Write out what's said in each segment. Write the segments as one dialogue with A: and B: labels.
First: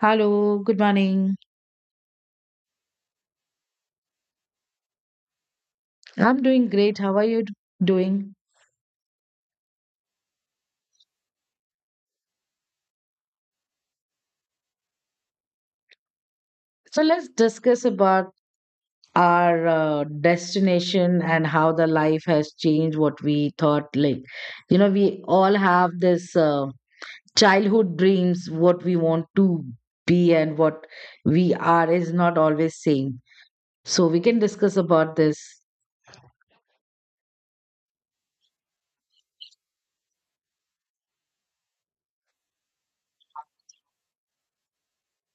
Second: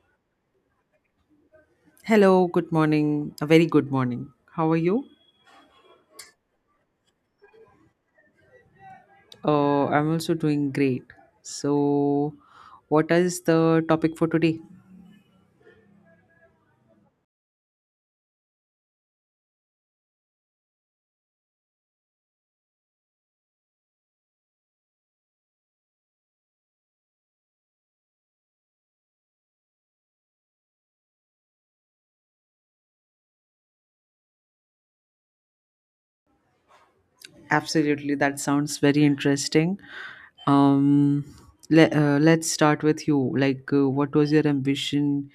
A: Hello, good morning.
B: Hello, good morning. A very good morning. How are you?
A: I'm doing great. How are you doing?
B: I'm also doing great. So, what is the topic for today?
A: So let's discuss about our destination and how the life has changed what we thought like you know we all have this childhood dreams what we want to be and what we are is not always same, so we can discuss about this.
B: Absolutely, that sounds very interesting. Um, let's start with you. Like, what was your ambition,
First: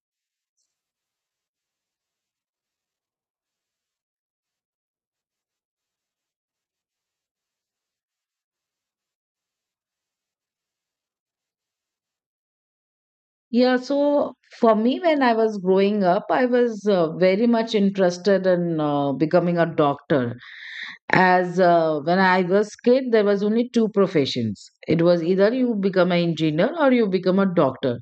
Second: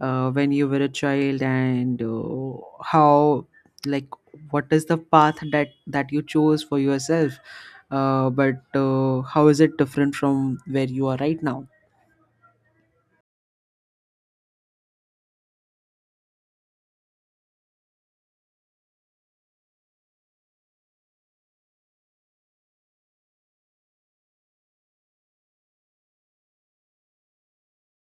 B: when you were a child, and, how, like, what is the path that you chose for yourself? But how is it different from where you are right now?
A: Yeah, so for me, when I was growing up, I was very much interested in becoming a doctor. As when I was kid, there was only two professions. It was either you become an engineer or you become a doctor.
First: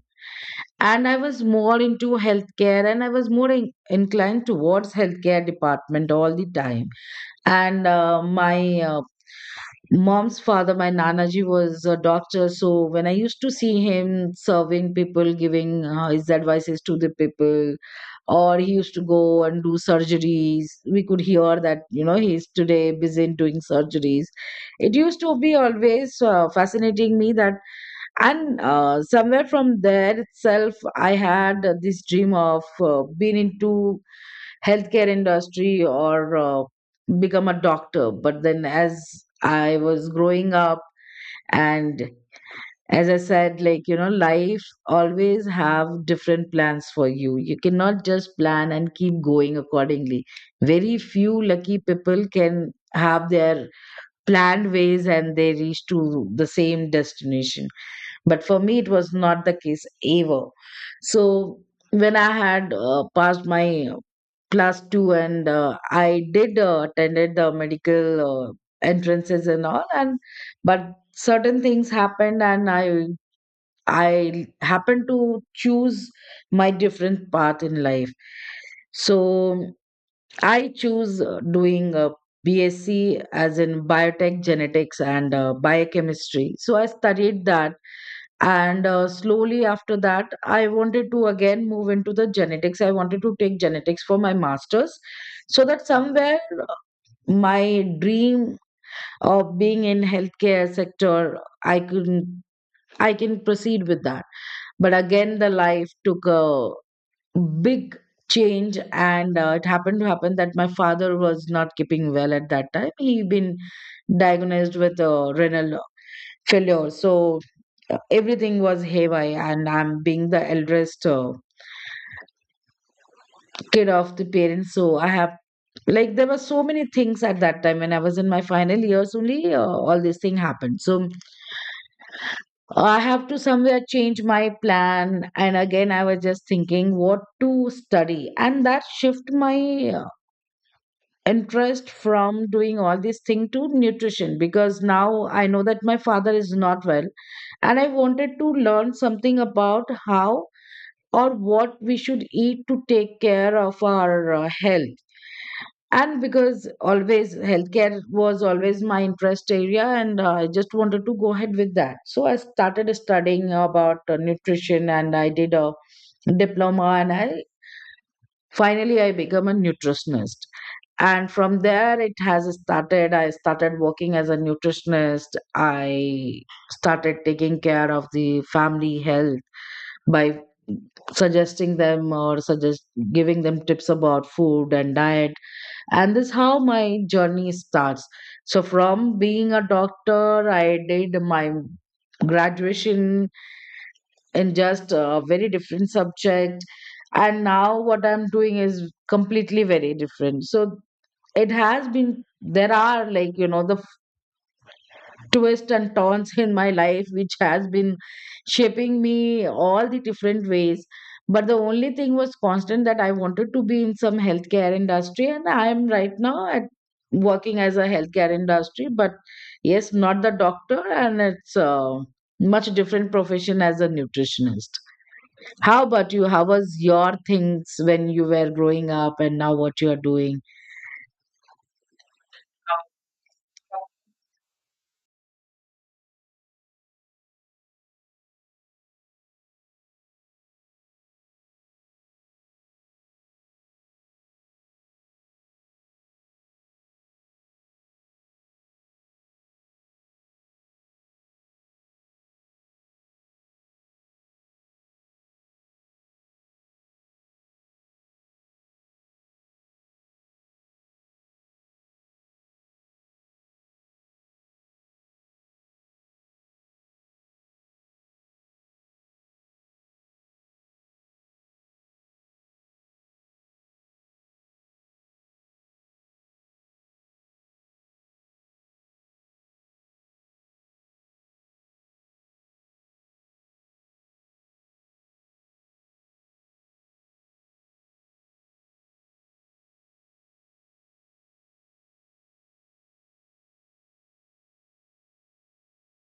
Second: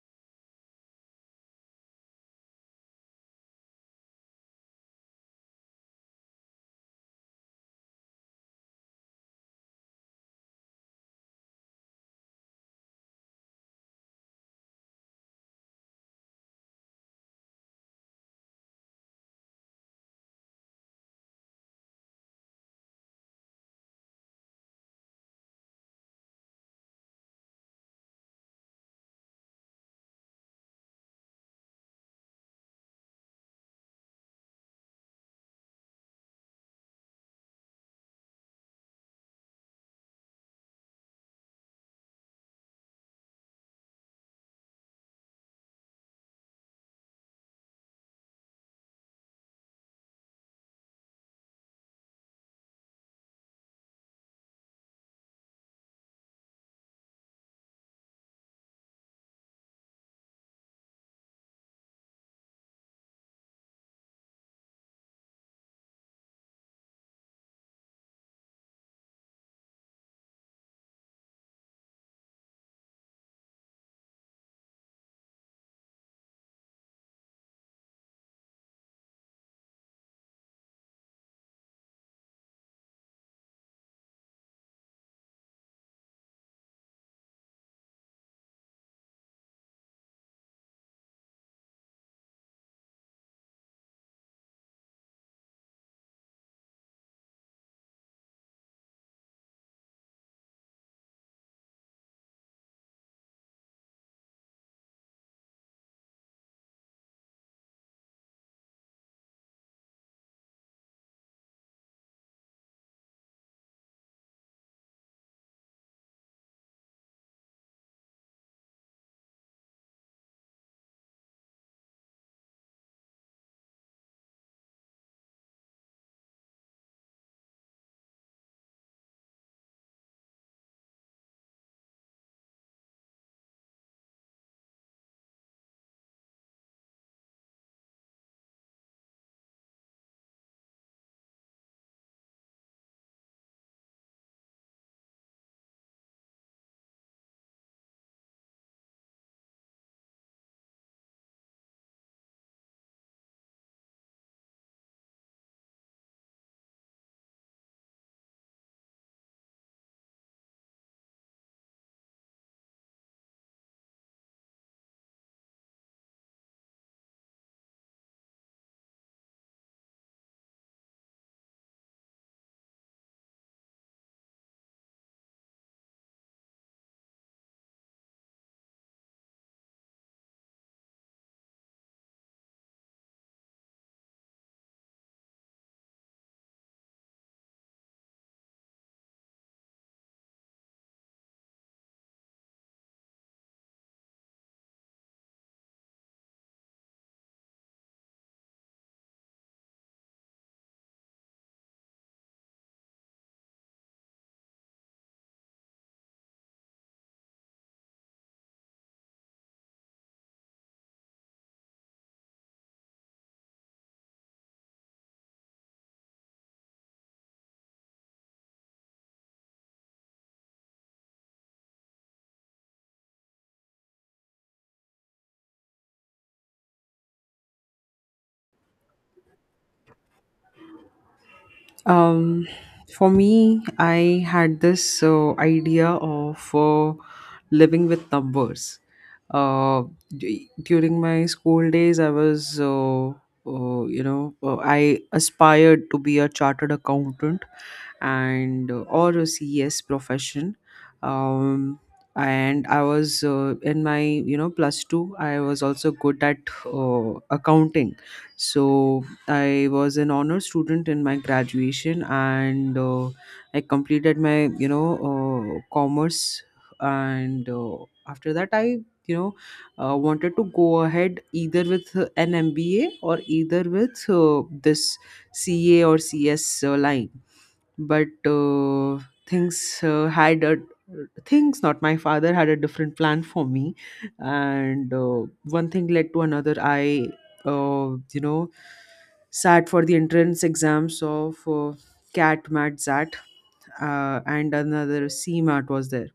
A: And I was more into healthcare, and I was more inclined towards healthcare department all the time. And my mom's father, my Nanaji, was a doctor. So when I used to see him serving people, giving his advices to the people, or he used to go and do surgeries, we could hear that, you know, he's today busy in doing surgeries. It used to be always fascinating me that. And somewhere from there itself, I had this dream of being into healthcare industry or become a doctor. But then as I was growing up and as I said, like, you know, life always have different plans for you. You cannot just plan and keep going accordingly. Very few lucky people can have their planned ways and they reach to the same destination, but for me it was not the case ever. So when I had passed my class 2 and I did attended the medical entrances and all. And but certain things happened and I happened to choose my different path in life. So I choose doing a BSc, as in biotech, genetics and biochemistry. So I studied that. And slowly after that, I wanted to again move into the genetics. I wanted to take genetics for my masters, so that somewhere my dream of being in healthcare sector, i can I can proceed with that. But again the life took a big change, and it happened to happen that my father was not keeping well at that time. He been diagnosed with renal failure. So everything was haywire, and I'm being the eldest kid of the parents. So I have, like, there were so many things at that time when I was in my final years only. All this thing happened. So I have to somewhere change my plan. And again, I was just thinking what to study, and that shift my uh, interest from doing all this thing to nutrition, because now I know that my father is not well, and I wanted to learn something about how or what we should eat to take care of our health. And because always healthcare was always my interest area, and I just wanted to go ahead with that. So I started studying about nutrition, and I did a diploma, and I finally I became a nutritionist. And from there it has started. I started working as a nutritionist. I started taking care of the family health by suggesting them, or suggest giving them tips about food and diet. And this how my journey starts. So from being a doctor, I did my graduation in just a very different subject, and now what I'm doing is completely very different. So it has been, there are, like, you know, the twists and turns in my life which has been shaping me all the different ways. But the only thing was constant, that I wanted to be in some healthcare industry, and I am right now at working as a healthcare industry, but yes, not the doctor, and it's a much different profession as a nutritionist. How about you? How was your things when you were growing up, and now what you are doing?
B: Um, for me, I had this idea of living with numbers, uh, during my school days I was I aspired to be a chartered accountant, and or a CES profession. um, and I was in my plus 2. I was also good at uh, accounting. So I was an honor student in my graduation, and I completed my you know commerce. And after that, I wanted to go ahead either with an MBA, or either with this CA or CS line. But things, had a things, not, my father had a different plan for me. And one thing led to another, I uh, you know sat for the entrance exams of CAT, MAT, ZAT, and another C CMAT was there.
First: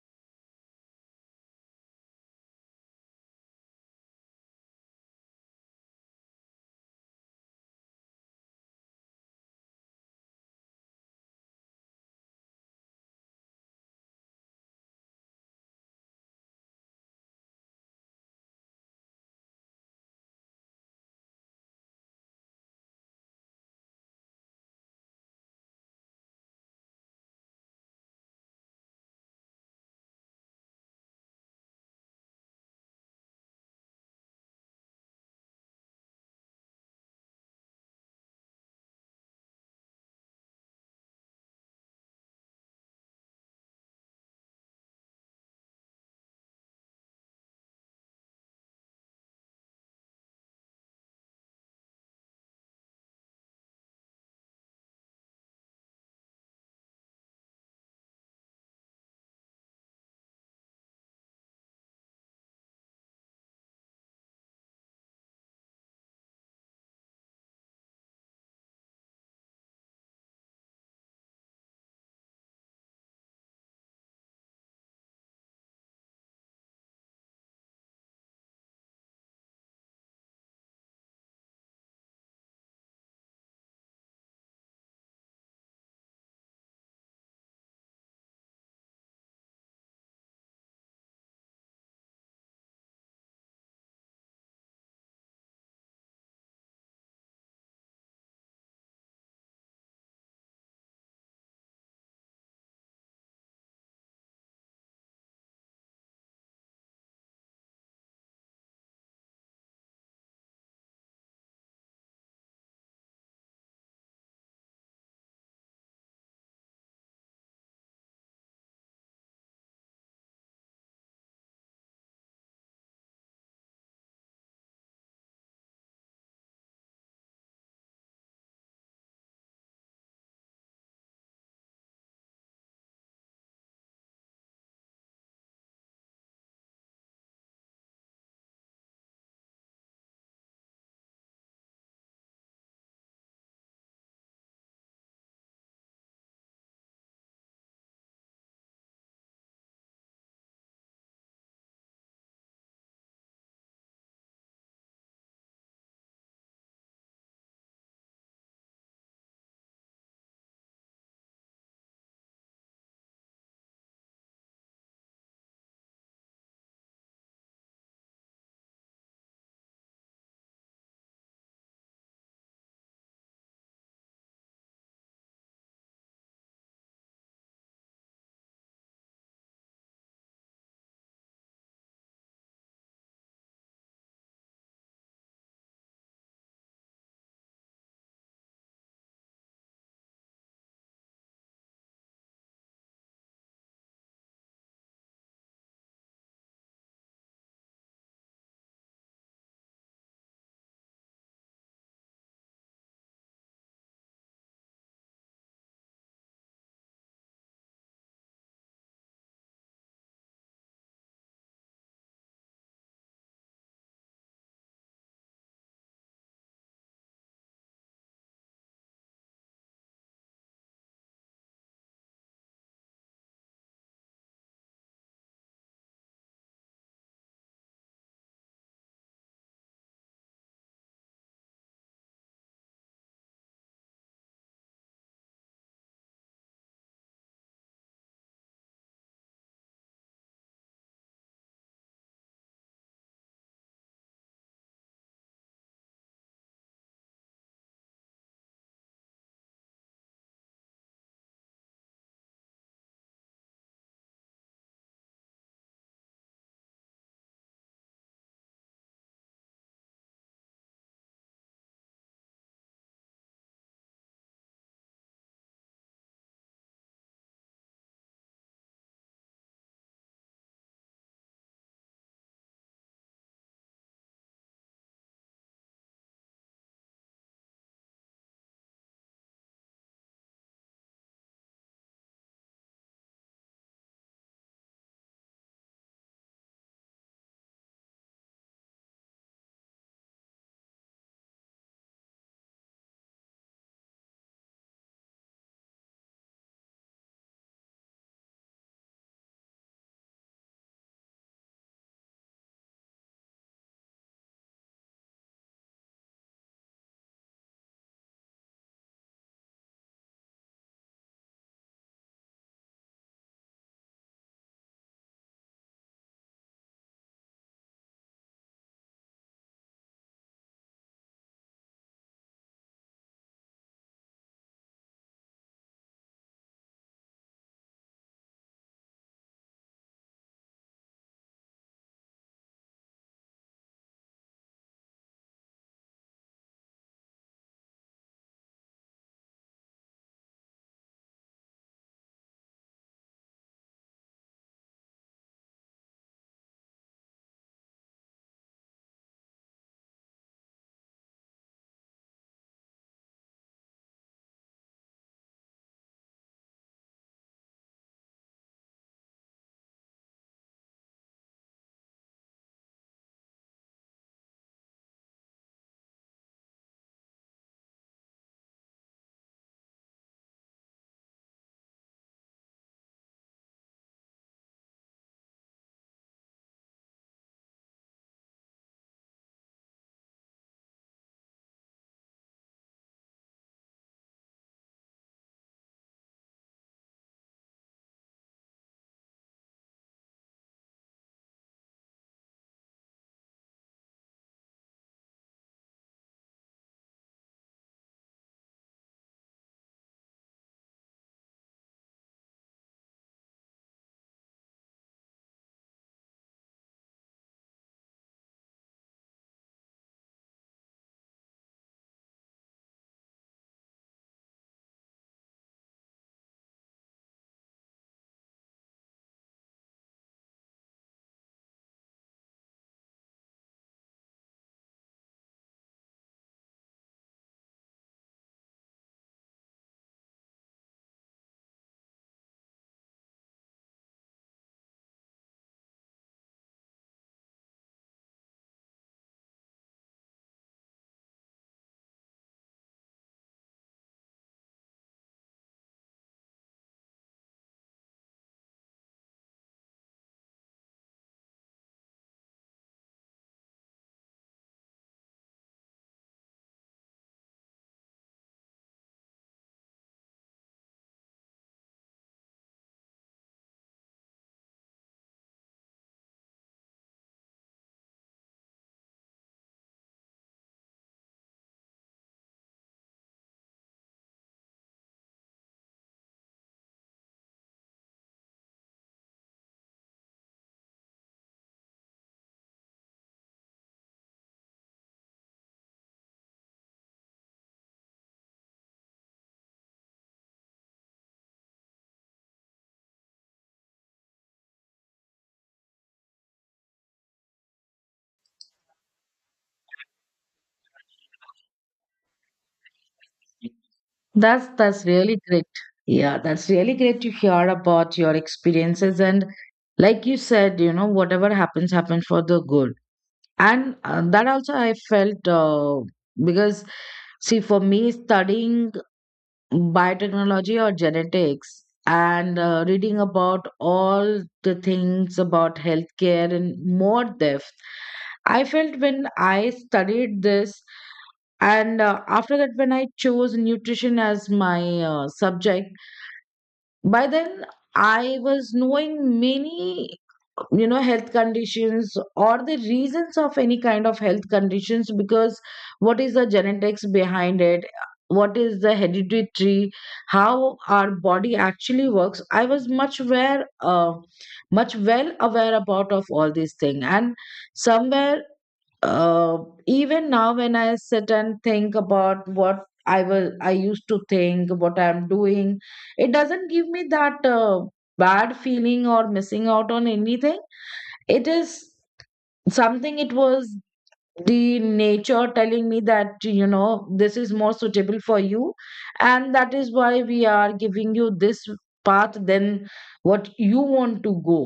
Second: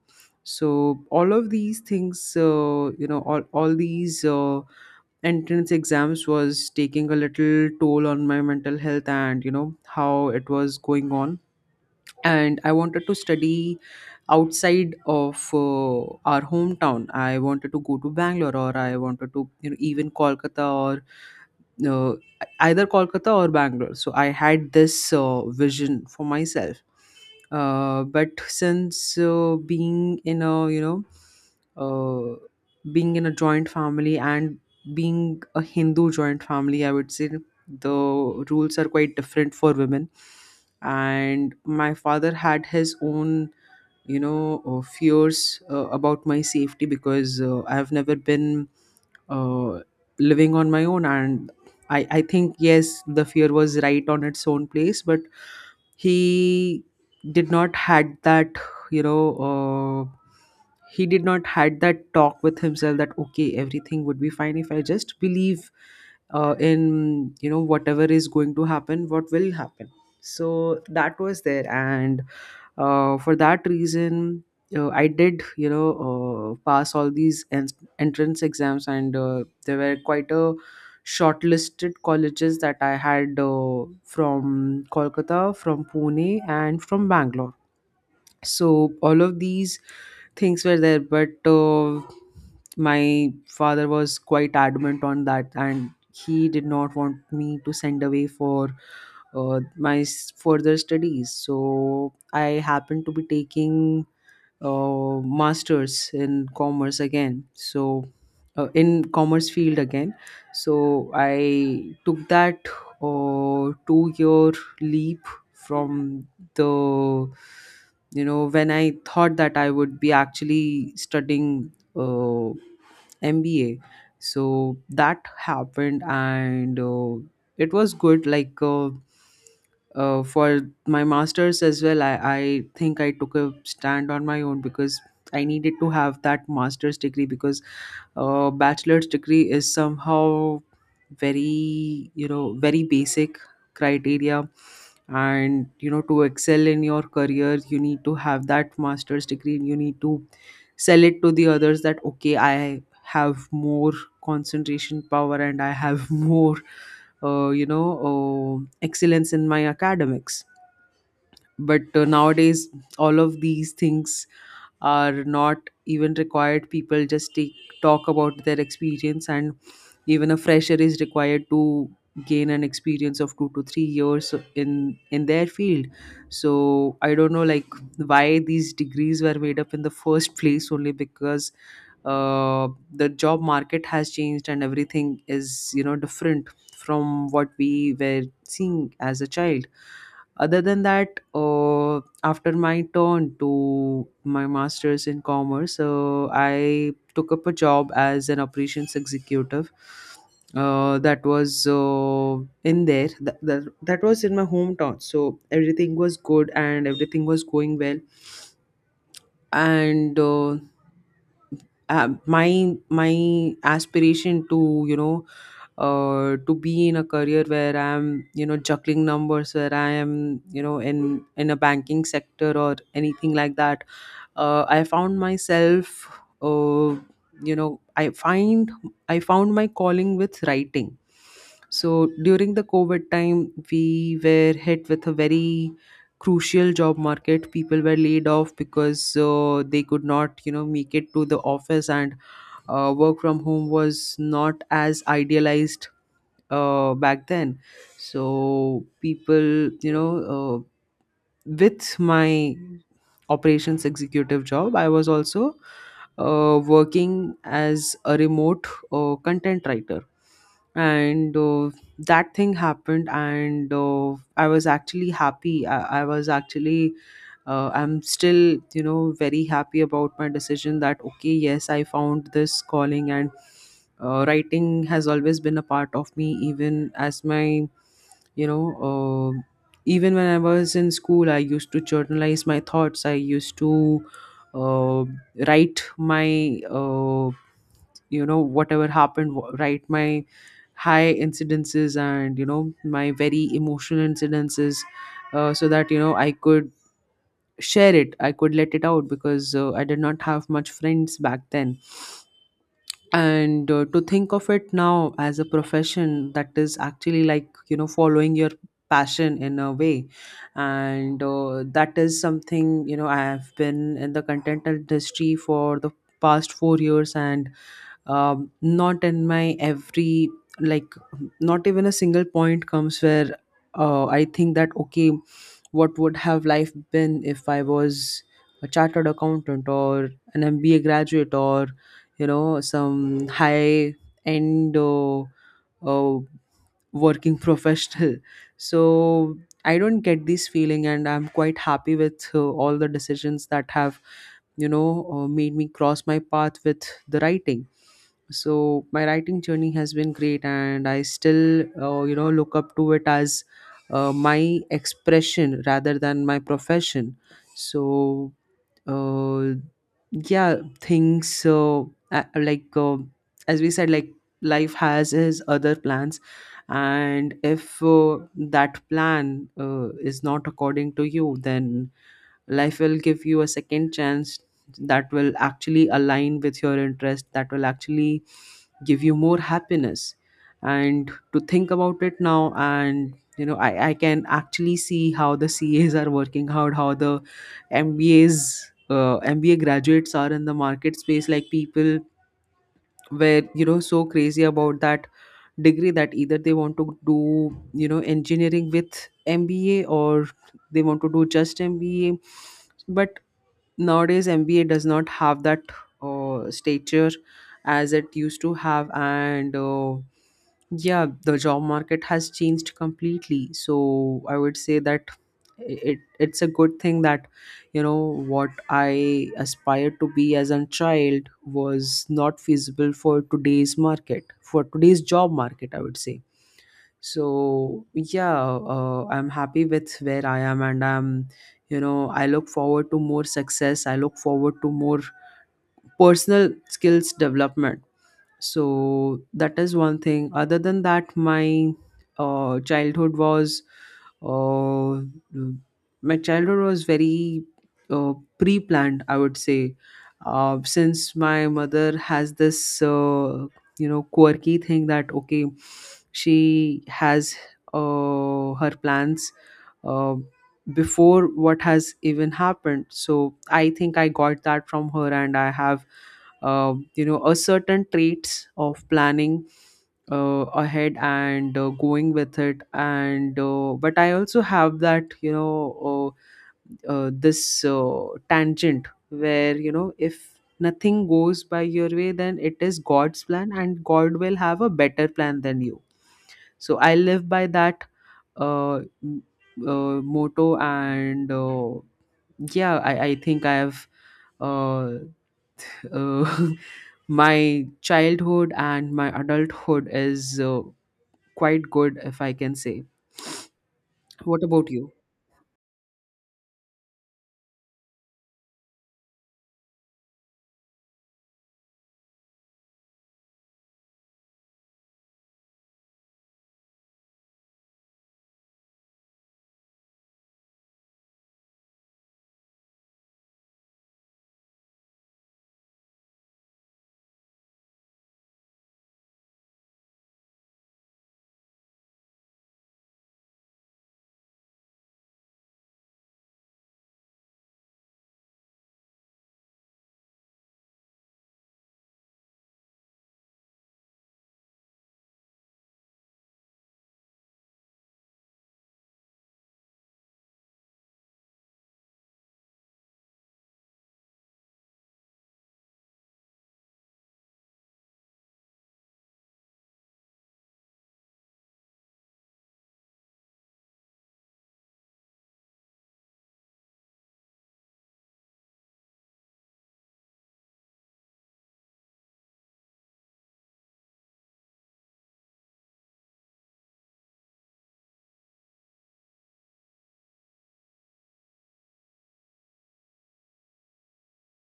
B: So all of these things, all these entrance exams was taking a little toll on my mental health, and, you know, how it was going on. And I wanted to study outside of our hometown. I wanted to go to Bangalore, or I wanted to, even Kolkata, or uh, either Kolkata or Bangalore. So I had this vision for myself. But since uh, being in a joint family, and being a Hindu joint family, I would say the rules are quite different for women. And my father had his own, fears about my safety, because I have never been uh, living on my own. And I think, yes, the fear was right on its own place, but he did not had that you know he did not had that talk with himself, that okay, everything would be fine if I just believe, in, whatever is going to happen, what will happen. So that was there. And for that reason, I did pass all these entrance exams. And there were quite a shortlisted colleges that I had from Kolkata, from Pune, and from Bangalore. So all of these things were there, but my father was quite adamant on that, and he did not want me to send away for my further studies. So I happened to be taking masters in commerce again. So in commerce field again. So I took that 2-year leap from the you know when I thought that I would be actually studying MBA. So that happened, and it was good, like, for my masters as well. I think I took a stand on my own, because I needed to have that master's degree, because bachelor's degree is somehow very, very basic criteria. And, to excel in your career, you need to have that master's degree, and you need to sell it to the others, that okay, I have more concentration power, and I have more, uh, you know excellence in my academics. But nowadays, all of these things are not even required. People just take talk about their experience, and even a fresher is required to gain an experience of 2 to 3 years in their field. So I don't know, like, why these degrees were made up in the first place only, because uh, the job market has changed, and everything is, different from what we were seeing as a child. Other than that, after my turn to my master's in commerce, I took up a job as an operations executive. That was in there. That was in my hometown. So everything was good, and everything was going well. And my aspiration to you know to be in a career where I'm, juggling numbers, where I am, in a banking sector or anything like that, I found myself, uh, you know i find I found my calling with writing. So during the COVID time, we were hit with a very crucial job market. People were laid off because they could not make it to the office, and work from home was not as idealized back then. So, people you know with my operations executive job, I was also working as a remote content writer. And that thing happened, and I was actually happy. I was actually I'm still very happy about my decision, that okay, yes, I found this calling. And writing has always been a part of me, even as my you know uh, even when I was in school I used to journalize my thoughts. I used to uh, write my uh, write my high incidences, and my very emotional incidences, so that I could share it, I could let it out, because I did not have much friends back then. And to think of it now as a profession, that is actually, like, following your passion in a way. And that is something, I have been in the content industry for the past 4 years, and not in my every like not even a single point comes where I think that okay, what would have life been if I was a chartered accountant, or an MBA graduate, or some high end, uh, working professional so I don't get this feeling, and I'm quite happy with all the decisions that have made me cross my path with the writing. So my writing journey has been great, and I still, look up to it as my expression rather than my profession. So, uh, yeah, things a- like as we said, like, life has his other plans, and if that plan is not according to you, then life will give you a second chance that will actually align with your interest, that will actually give you more happiness. And to think about it now, and I can actually see how the CAs are working out, how the mbas MBA graduates are in the market space, like people were, so crazy about that degree, that either they want to do, engineering with MBA, or they want to do just MBA. But nowadays, MBA does not have that stature as it used to have, and yeah, the job market has changed completely. So I would say that it's a good thing, that, you know what I aspired to be as a child was not feasible for today's market, for today's job market, I would say. So yeah, I'm happy with where I am, and I look forward to more success. I look forward to more personal skills development. So that is one thing. Other than that, uh, childhood was uh, my childhood was very pre-planned, I would say. Since my mother has this, quirky thing, that okay, she has her plans uh, before what has even happened. So I think I got that from her, and I have a certain traits of planning ahead, and going with it, and but I also have that, this tangent where, if nothing goes by your way, then it is god's plan, and god will have a better plan than you. So I live by that uh, m- motto, and yeah, I think I have, uh, uh, my childhood and my adulthood is quite good, if I can say. What about
A: That's
B: you?
A: really great. Yeah, that's really great to hear about your experiences. And like you said, you know, whatever happens happened for the good. And that also I felt because see, for me, studying biotechnology or genetics and reading about all the things about healthcare and more depth, I felt when I studied this, and after that, when I chose nutrition as my subject, by then I was knowing many, you know, health conditions or the reasons of any kind of health conditions, because what is the genetics behind it, what is the hereditary, how our body actually works. I was much aware much well aware about of all these things. And somewhere uh, even now when I sit and think about what I used to think what I'm doing, it doesn't give me that bad feeling or missing out on anything. It is something, it was the nature telling me that, you know, this is more suitable for you, and that is why we are giving you this path than what you want to go.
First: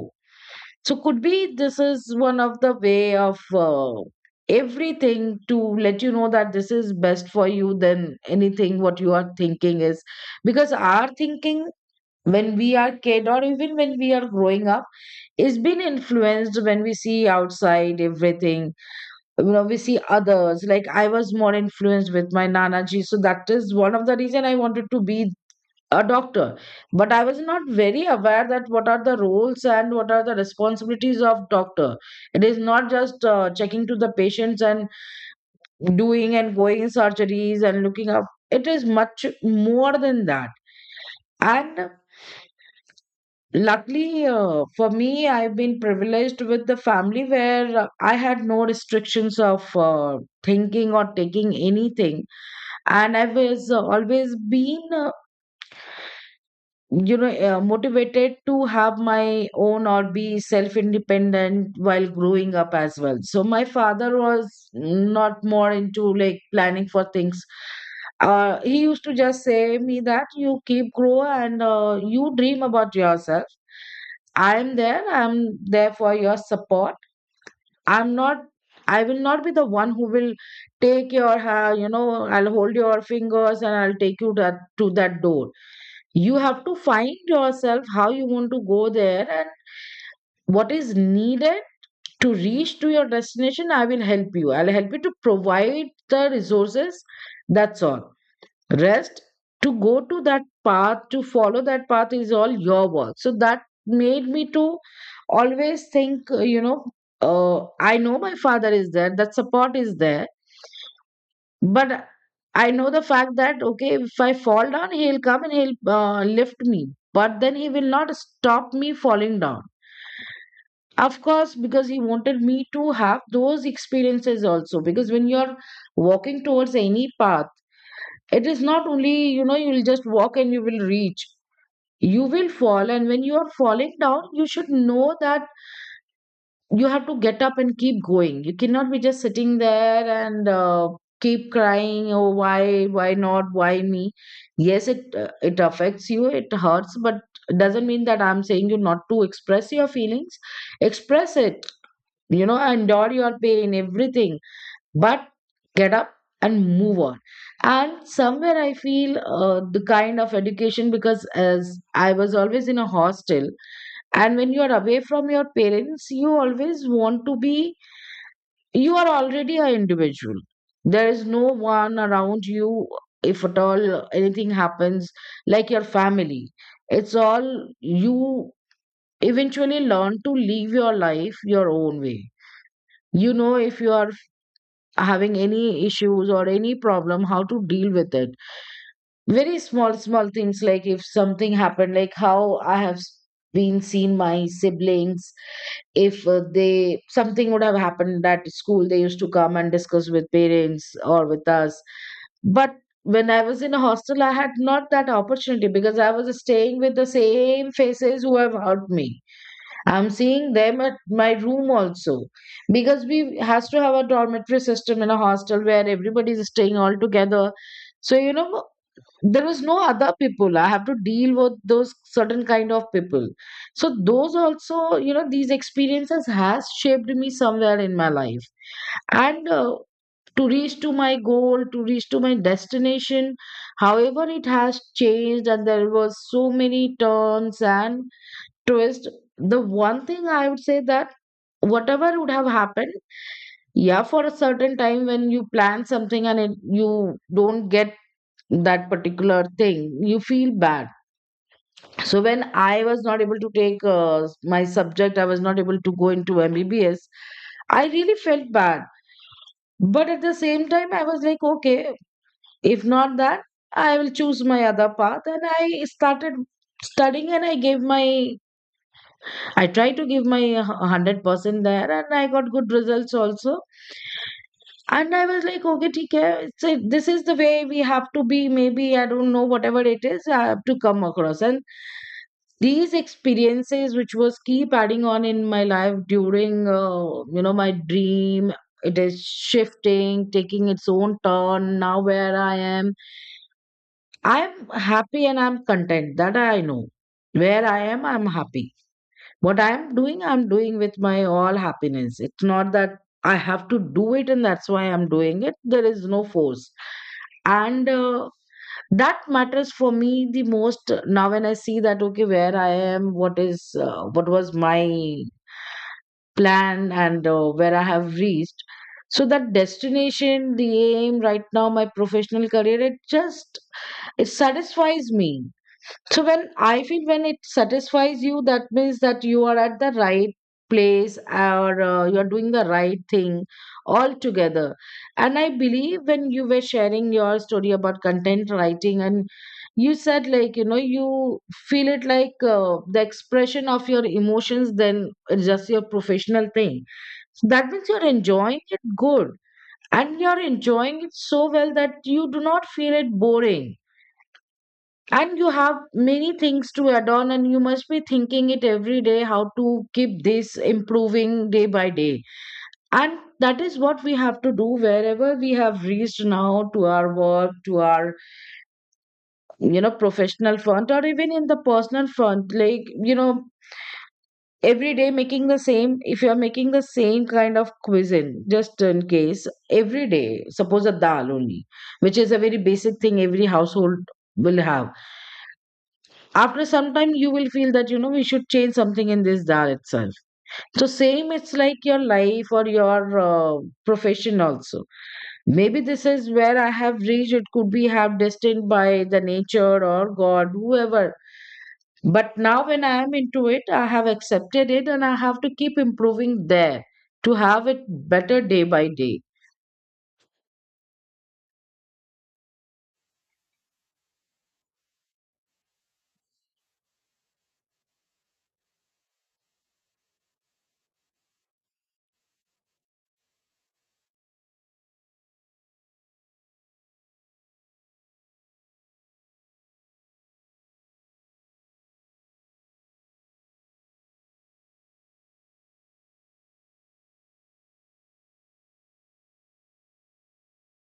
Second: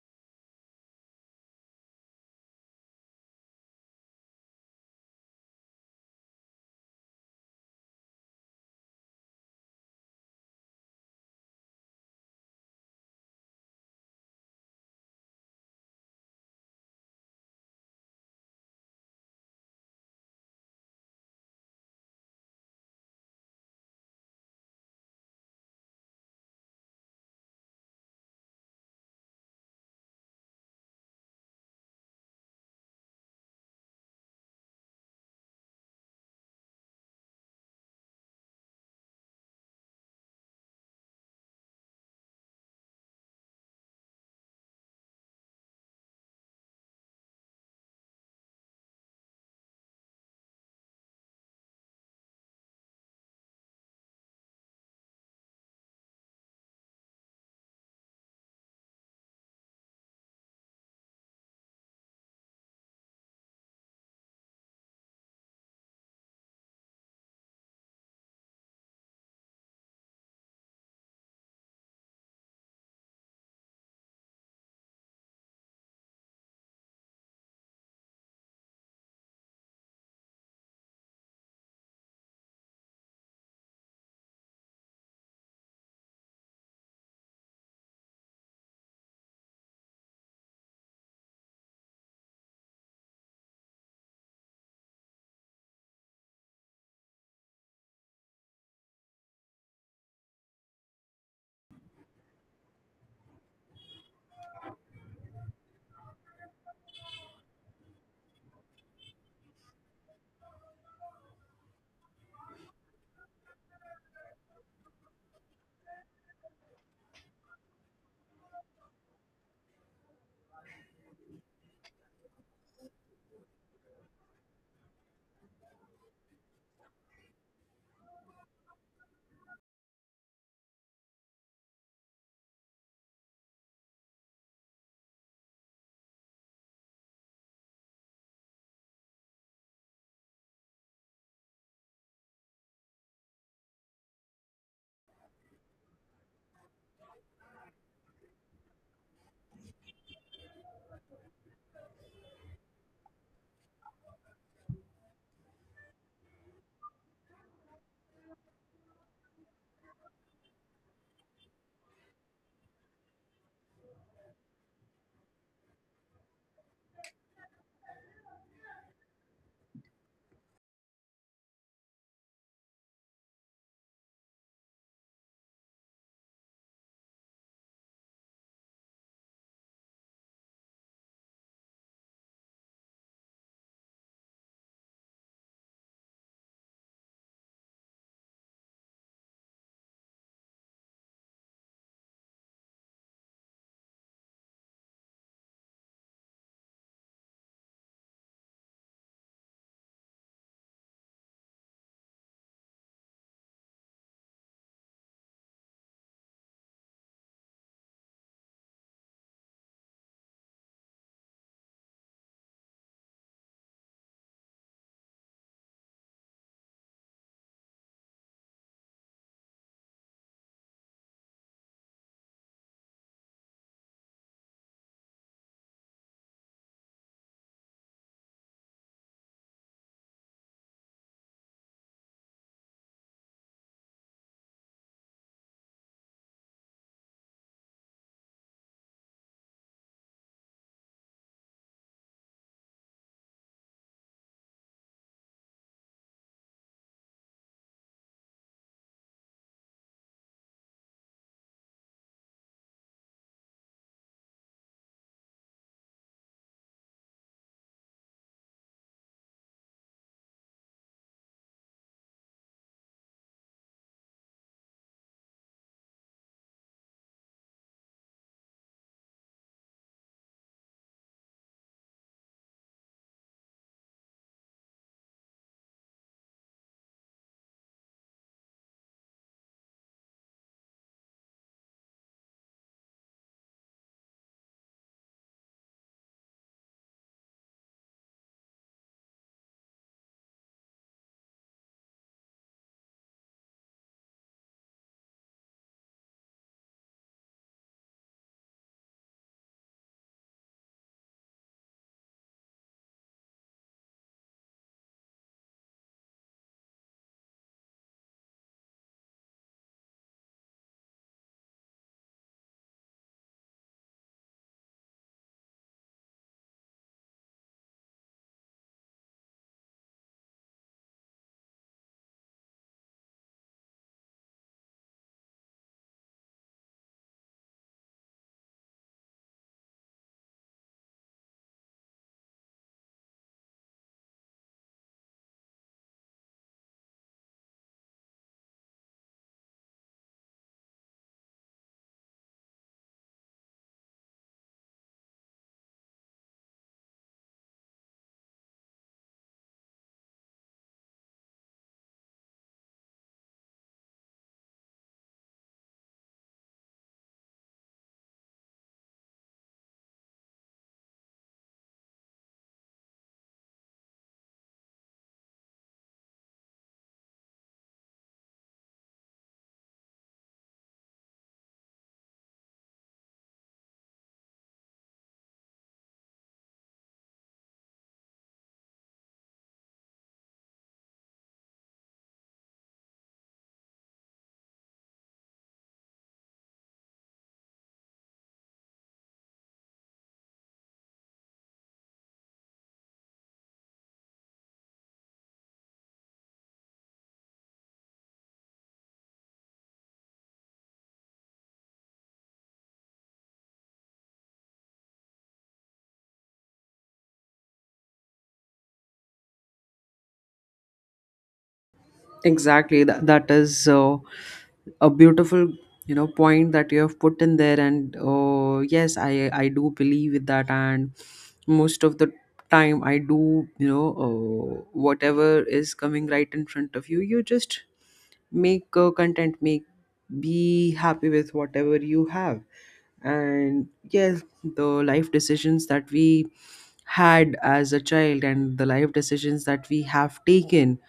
A: So could be this is one of the way of everything to let you know that this is best for you than anything what you are thinking is. Because our thinking, when we are kid or even when we are growing up, is been influenced when we see outside everything. You know, we see others. Like, I was more influenced with my Nanaji, so that is one of the reason I wanted to be a doctor. But I was not very aware that what are the roles and what are the responsibilities of doctor. It is not just checking to the patients and doing and going surgeries and looking up. It is much more than that. And luckily for me, I've been privileged with the family where I had no restrictions of thinking or taking anything. And I was always been you know motivated to have my own or be self independent while growing up as well. So my father was not more into, like, planning for things. Uh, he used to just say me that you keep grow, and you dream about yourself. I'm there for your support. I'm not, I will not be the one who will take your you know, I'll hold your fingers and I'll take you to that door. You have to find yourself how you want to go there and what is needed to reach to your destination. I will help you, I'll help you to provide the resources. That's all. Rest, to go to that path, to follow that path is all your work. So that made me to always think you know, I know my father is there, that support is there, but I know the fact that, okay, if I fall down, he'll come and he'll lift me. But then he will not stop me falling down. Of course, because he wanted me to have those experiences also. Because when you're walking towards any path, it is not only, you know, you'll just walk and you will reach. You will fall. And when you are falling down, you should know that you have to get up and keep going. You cannot be just sitting there and keep crying, oh, why not, why me. Yes, it it affects you, it hurts, but doesn't mean that I'm saying you not to express your feelings. Express it, you know, endure your pain, everything, but get up and move on. And somewhere I feel the kind of education, because as I was always in a hostel, and when you are away from your parents, you always want to be, you are already an individual. There is no one around you. If at all anything happens, like your family, it's all you. Eventually, learn to live your life your own way. You know, if you are having any issues or any problem, how to deal with it. Very small small things, like if something happened, like how I have been seen my siblings, if they something would have happened at school, they used to come and discuss with parents or with us. But when I was in a hostel, I had not that opportunity, because I was staying with the same faces who have hurt me. I'm seeing them at my room also, because we has to have a dormitory system in a hostel where everybody is staying all together. So, you know, there was no other people, I have to deal with those certain kind of people. So those also, you know, these experiences has shaped me somewhere in my life. And to reach to my goal, to reach to my destination, however it has changed, and there was so many turns and twists, the one thing I would say that whatever would have happened, yeah, for a certain time When you plan something and you don't get that particular thing, you feel bad. So when I was not able to take my subject, I was not able to go into MBBS, I really felt bad. But at the same time, I was like, okay, if not that, I will choose my other path, and I started studying. And I gave my, I tried to give my 100% there, and I got good results also. And I was like, okay, theek hai, it's this is the way we have to be. Maybe I don't know, whatever it is, I have to come across. And these experiences which was keep adding on in my life, during my dream, it is shifting, taking its own turn. Now where I am, I'm happy, and I'm content that I know where I am, I'm happy. What I am doing, I'm doing with my all happiness. It's not that I have to do it and that's why I'm doing it. There is no force. And that matters for me the most now, when I see that, okay, where I am, what was my plan and where I have reached. So that destination, the aim right now, my professional career, it satisfies me. So when I feel when it satisfies you, that means that you are at the right place or you are doing the right thing altogether. And I believe when you were sharing your story about content writing, and you said, like, you feel it like the expression of your emotions, then it's just your professional thing. So that means you're enjoying it good, and you're enjoying it so well that you do not feel it boring. And you have many things to add on, and you must be thinking it every day, how to keep this improving day by day. And that is what we have to do, wherever we have reached now, to our work, to our professional front, or even in the personal front, like you know every day making the same. If you are making the same kind of cuisine just in case every day, suppose a dal only, which is a very basic thing every household will have, after some time you will feel that we should change something in this dal itself. So same it's like your life or your profession also. Maybe this is where I have reached. It could be have destined by the nature or god, whoever, but now when I am into it, I have accepted it, and I have to keep improving there to have it better day by day.
B: Exactly. That is a beautiful point that you have put in there. And yes, I do believe with that. And most of the time, I do, whatever is coming right in front of you, you just make content, make be happy with whatever you have. And yes, the life decisions that we had as a child and the life decisions that we have taken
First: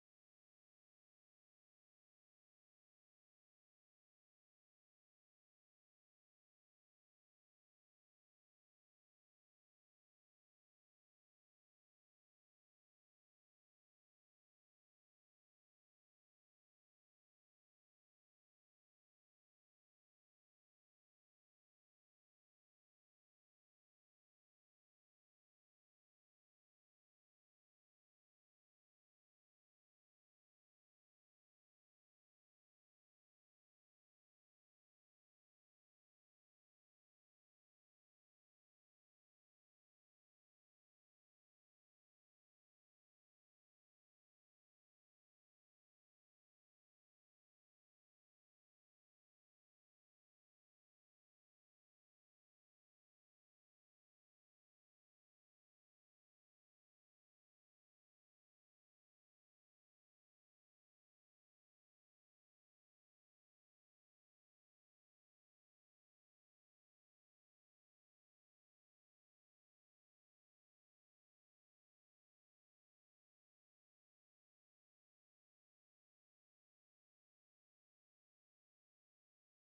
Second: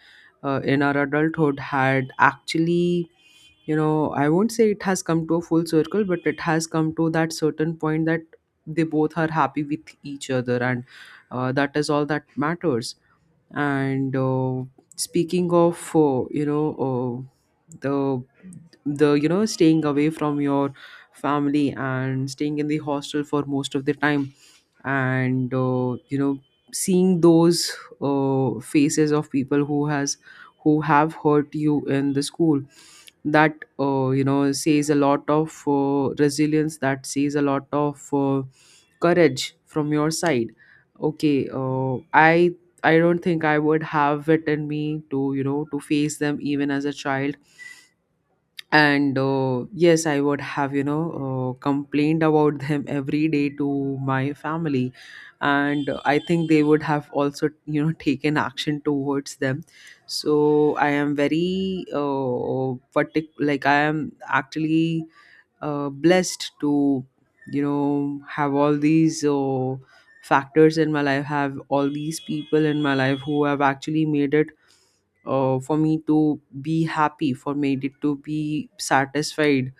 B: in our adulthood had actually, you know, I won't say it has come to a full circle, but it has come to that certain point that they both are happy with each other. And That is all that matters. And Speaking of, you know, the you know staying away from your family and staying in the hostel for most of the time, and you know, seeing those faces of people who has, who have hurt you in the school, that you know, says a lot of resilience, that says a lot of courage from your side. Okay, I don't think I would have it in me to, you know, to face them even as a child. And yes, I would have, you know, complained about them every day to my family, and I think they would have also, you know, taken action towards them. So I am very like I am actually blessed to, you know, have all these factors in my life, have all these people in my life who have actually made it for me to be happy, for me to be satisfied.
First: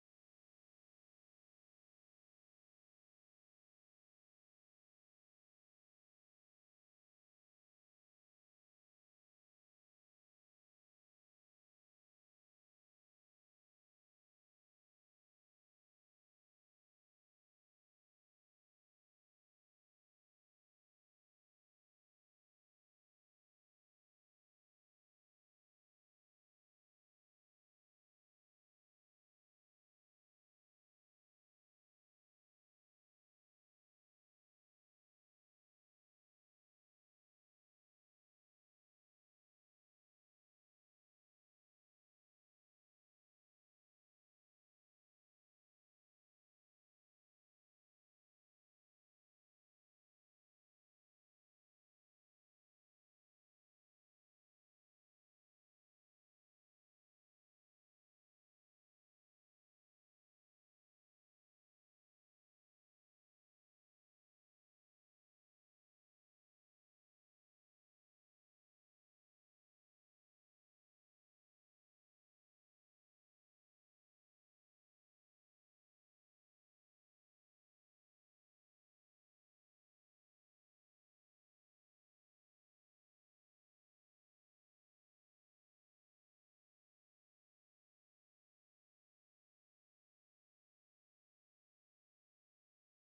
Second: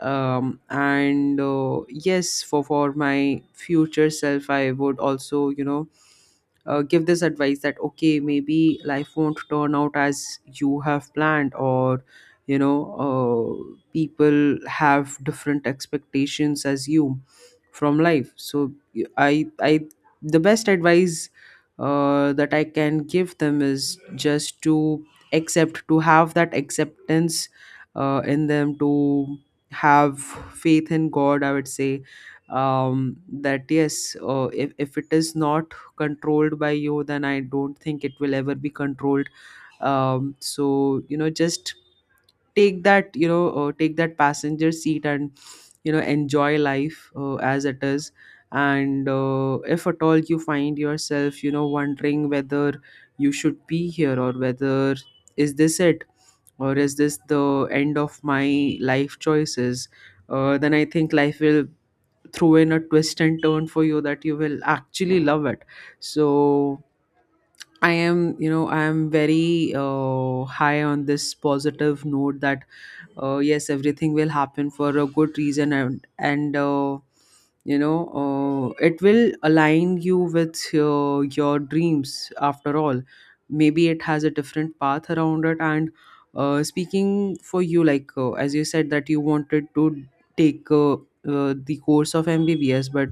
B: And Yes, for my future self, I would also, you know, give this advice that okay, maybe life won't turn out as you have planned, or, you know, people have different expectations as you from life. So I, the best advice that I can give them is just to accept, to have that acceptance in them, to have faith in god, I would say. That yes, if it is not controlled by you, then I don't think it will ever be controlled. So, you know, just take that, you know, take that passenger seat and, you know, enjoy life as it is. And if at all you find yourself, you know, wondering whether you should be here, or whether is this it, or is this the end of my life choices, then I think life will throw in a twist and turn for you that you will actually love it. So I am, you know, I am very high on this positive note that yes, everything will happen for a good reason. And you know, it will align you with your dreams after all. Maybe it has a different path around it. And speaking for you, like, as you said, that you wanted to take the course of MBBS, but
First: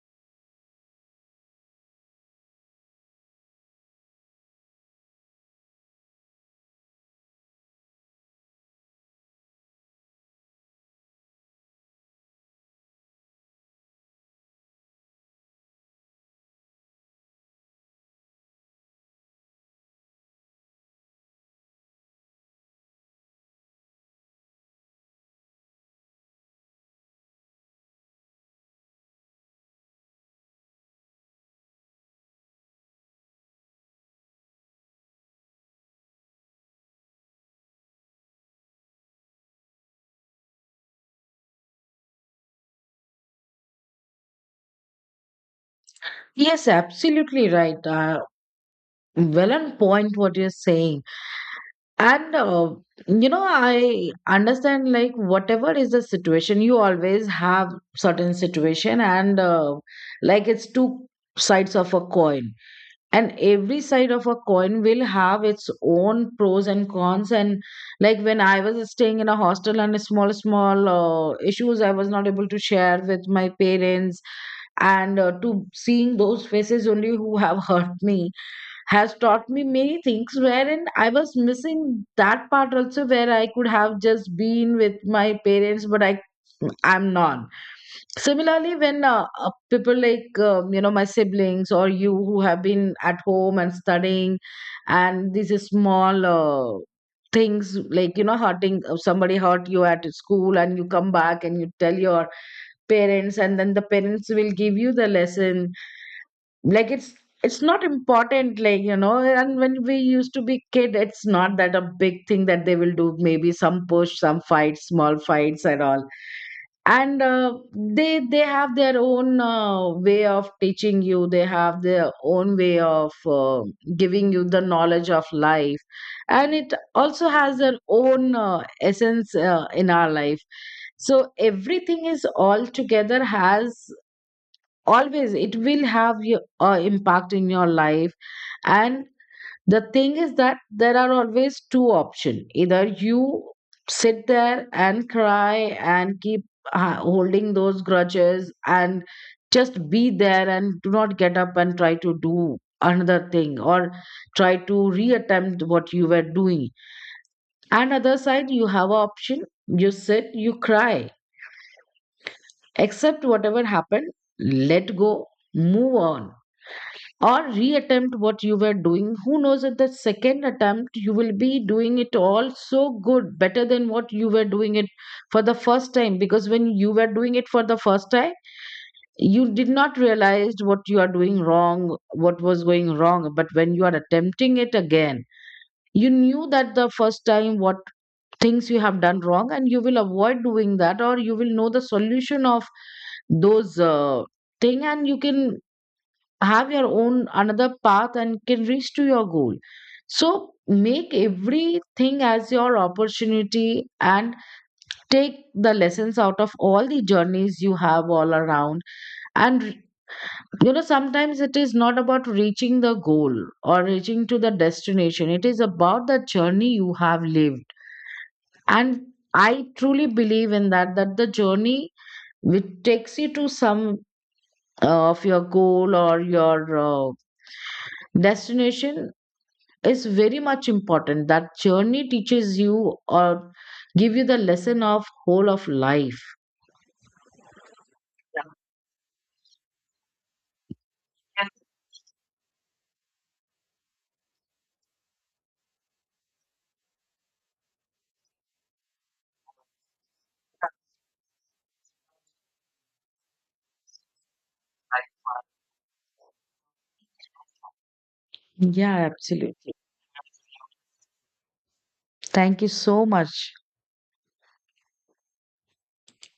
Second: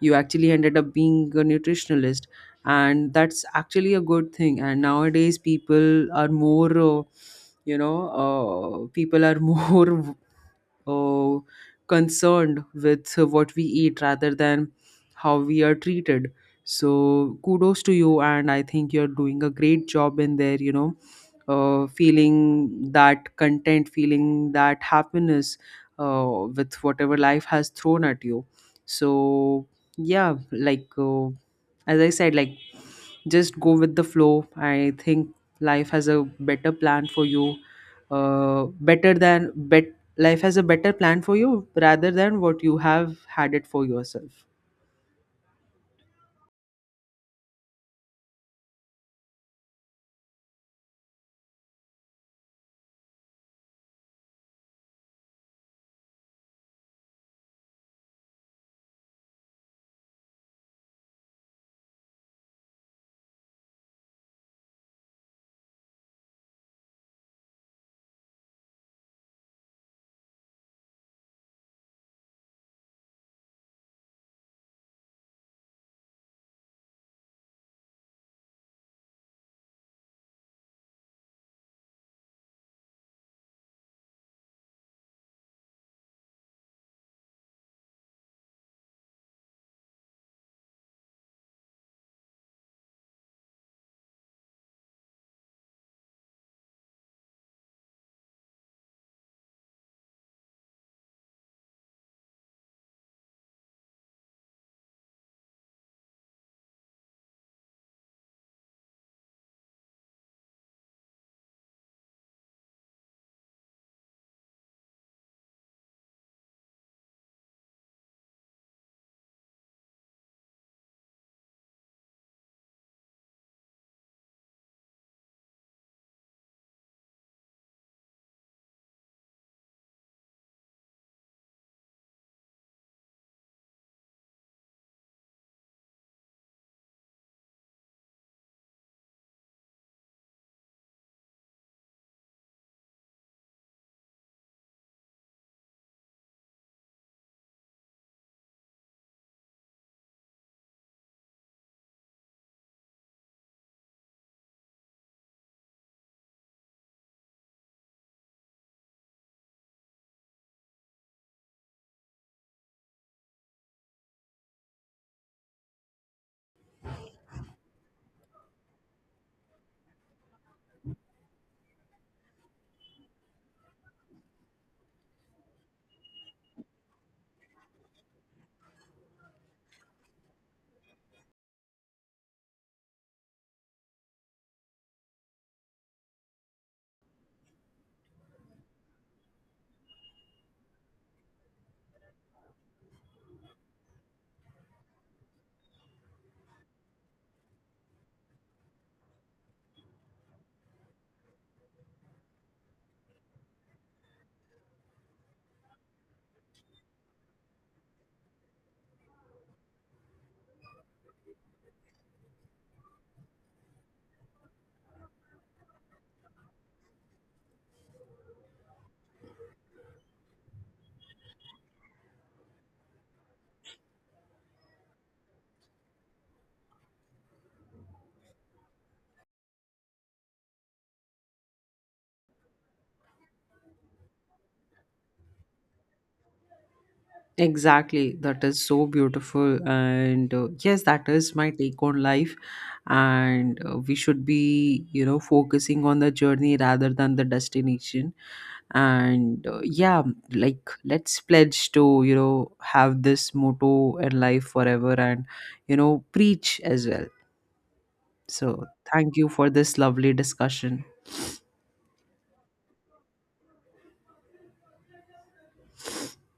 B: you actually ended up being a nutritionalist, and that's actually a good thing. And nowadays people are more, you know, people are more uh, concerned with what we eat rather than how we are treated. So kudos to you, and I think you're doing a great job in there, you know, feeling that content, feeling that happiness with whatever life has thrown at you. So yeah, like, as I said, like, just go with the flow. I think life has a better plan for you, better than bet. Life has a better plan for you rather than what you have had it for yourself.
A: Yes, absolutely right. Well, on point what you're saying. And I understand, like whatever is the situation, you always have certain situation, and like it's two sides of a coin, and every side of a coin will have its own pros and cons. And like when I was staying in a hostel, and small, small issues, I was not able to share with my parents. And to seeing those faces only who have hurt me has taught me many things, wherein I was missing that part also, where I could have just been with my parents, but I'm not. Similarly, when people like my siblings or you, who have been at home and studying, and these is small things, like hurting somebody hurt you at school and you come back and you tell your parents, and then the parents will give you the lesson. Like, it's not important, like, and when we used to be kid, it's not that a big thing that they will do. Maybe some push, some fights, small fights, and all. And they have their own way of teaching you. They have their own way of giving you the knowledge of life, and it also has their own essence in our life. So everything is all together has, always it will have your impact in your life. And the thing is that there are always two options: either you sit there and cry and keep holding those grudges and just be there and do not get up and try to do another thing, or try to reattempt what you were doing. And other side, you have a option: you sit, you cry, accept whatever happened, let go, move on, or reattempt what you were doing. Who knows, at the second attempt you will be doing it all so good, better than what you were doing it for the first time. Because when you were doing it for the first time, you did not realize what you are doing wrong, what was going wrong. But when you are attempting it again, you knew that the first time what things you have done wrong, and you will avoid doing that, or you will know the solution of those thing, and you can have your own another path and can reach to your goal. So make everything as your opportunity and take the lessons out of all the journeys you have all around. And sometimes it is not about reaching the goal or reaching to the destination, it is about the journey you have lived. And I truly believe in that, that the journey which takes you to some of your goal or your uh, destination is very much important. That journey teaches you or give you the lesson of whole of life.
B: Exactly, that is so beautiful. And yes, that is my take on life. And we should be, you know, focusing on the journey rather than the destination. And yeah, like, let's pledge to, you know, have this motto in life forever and, you know, preach as well. So,
A: Yeah,
B: thank you for
A: absolutely.
B: this lovely discussion.
A: Thank you so much.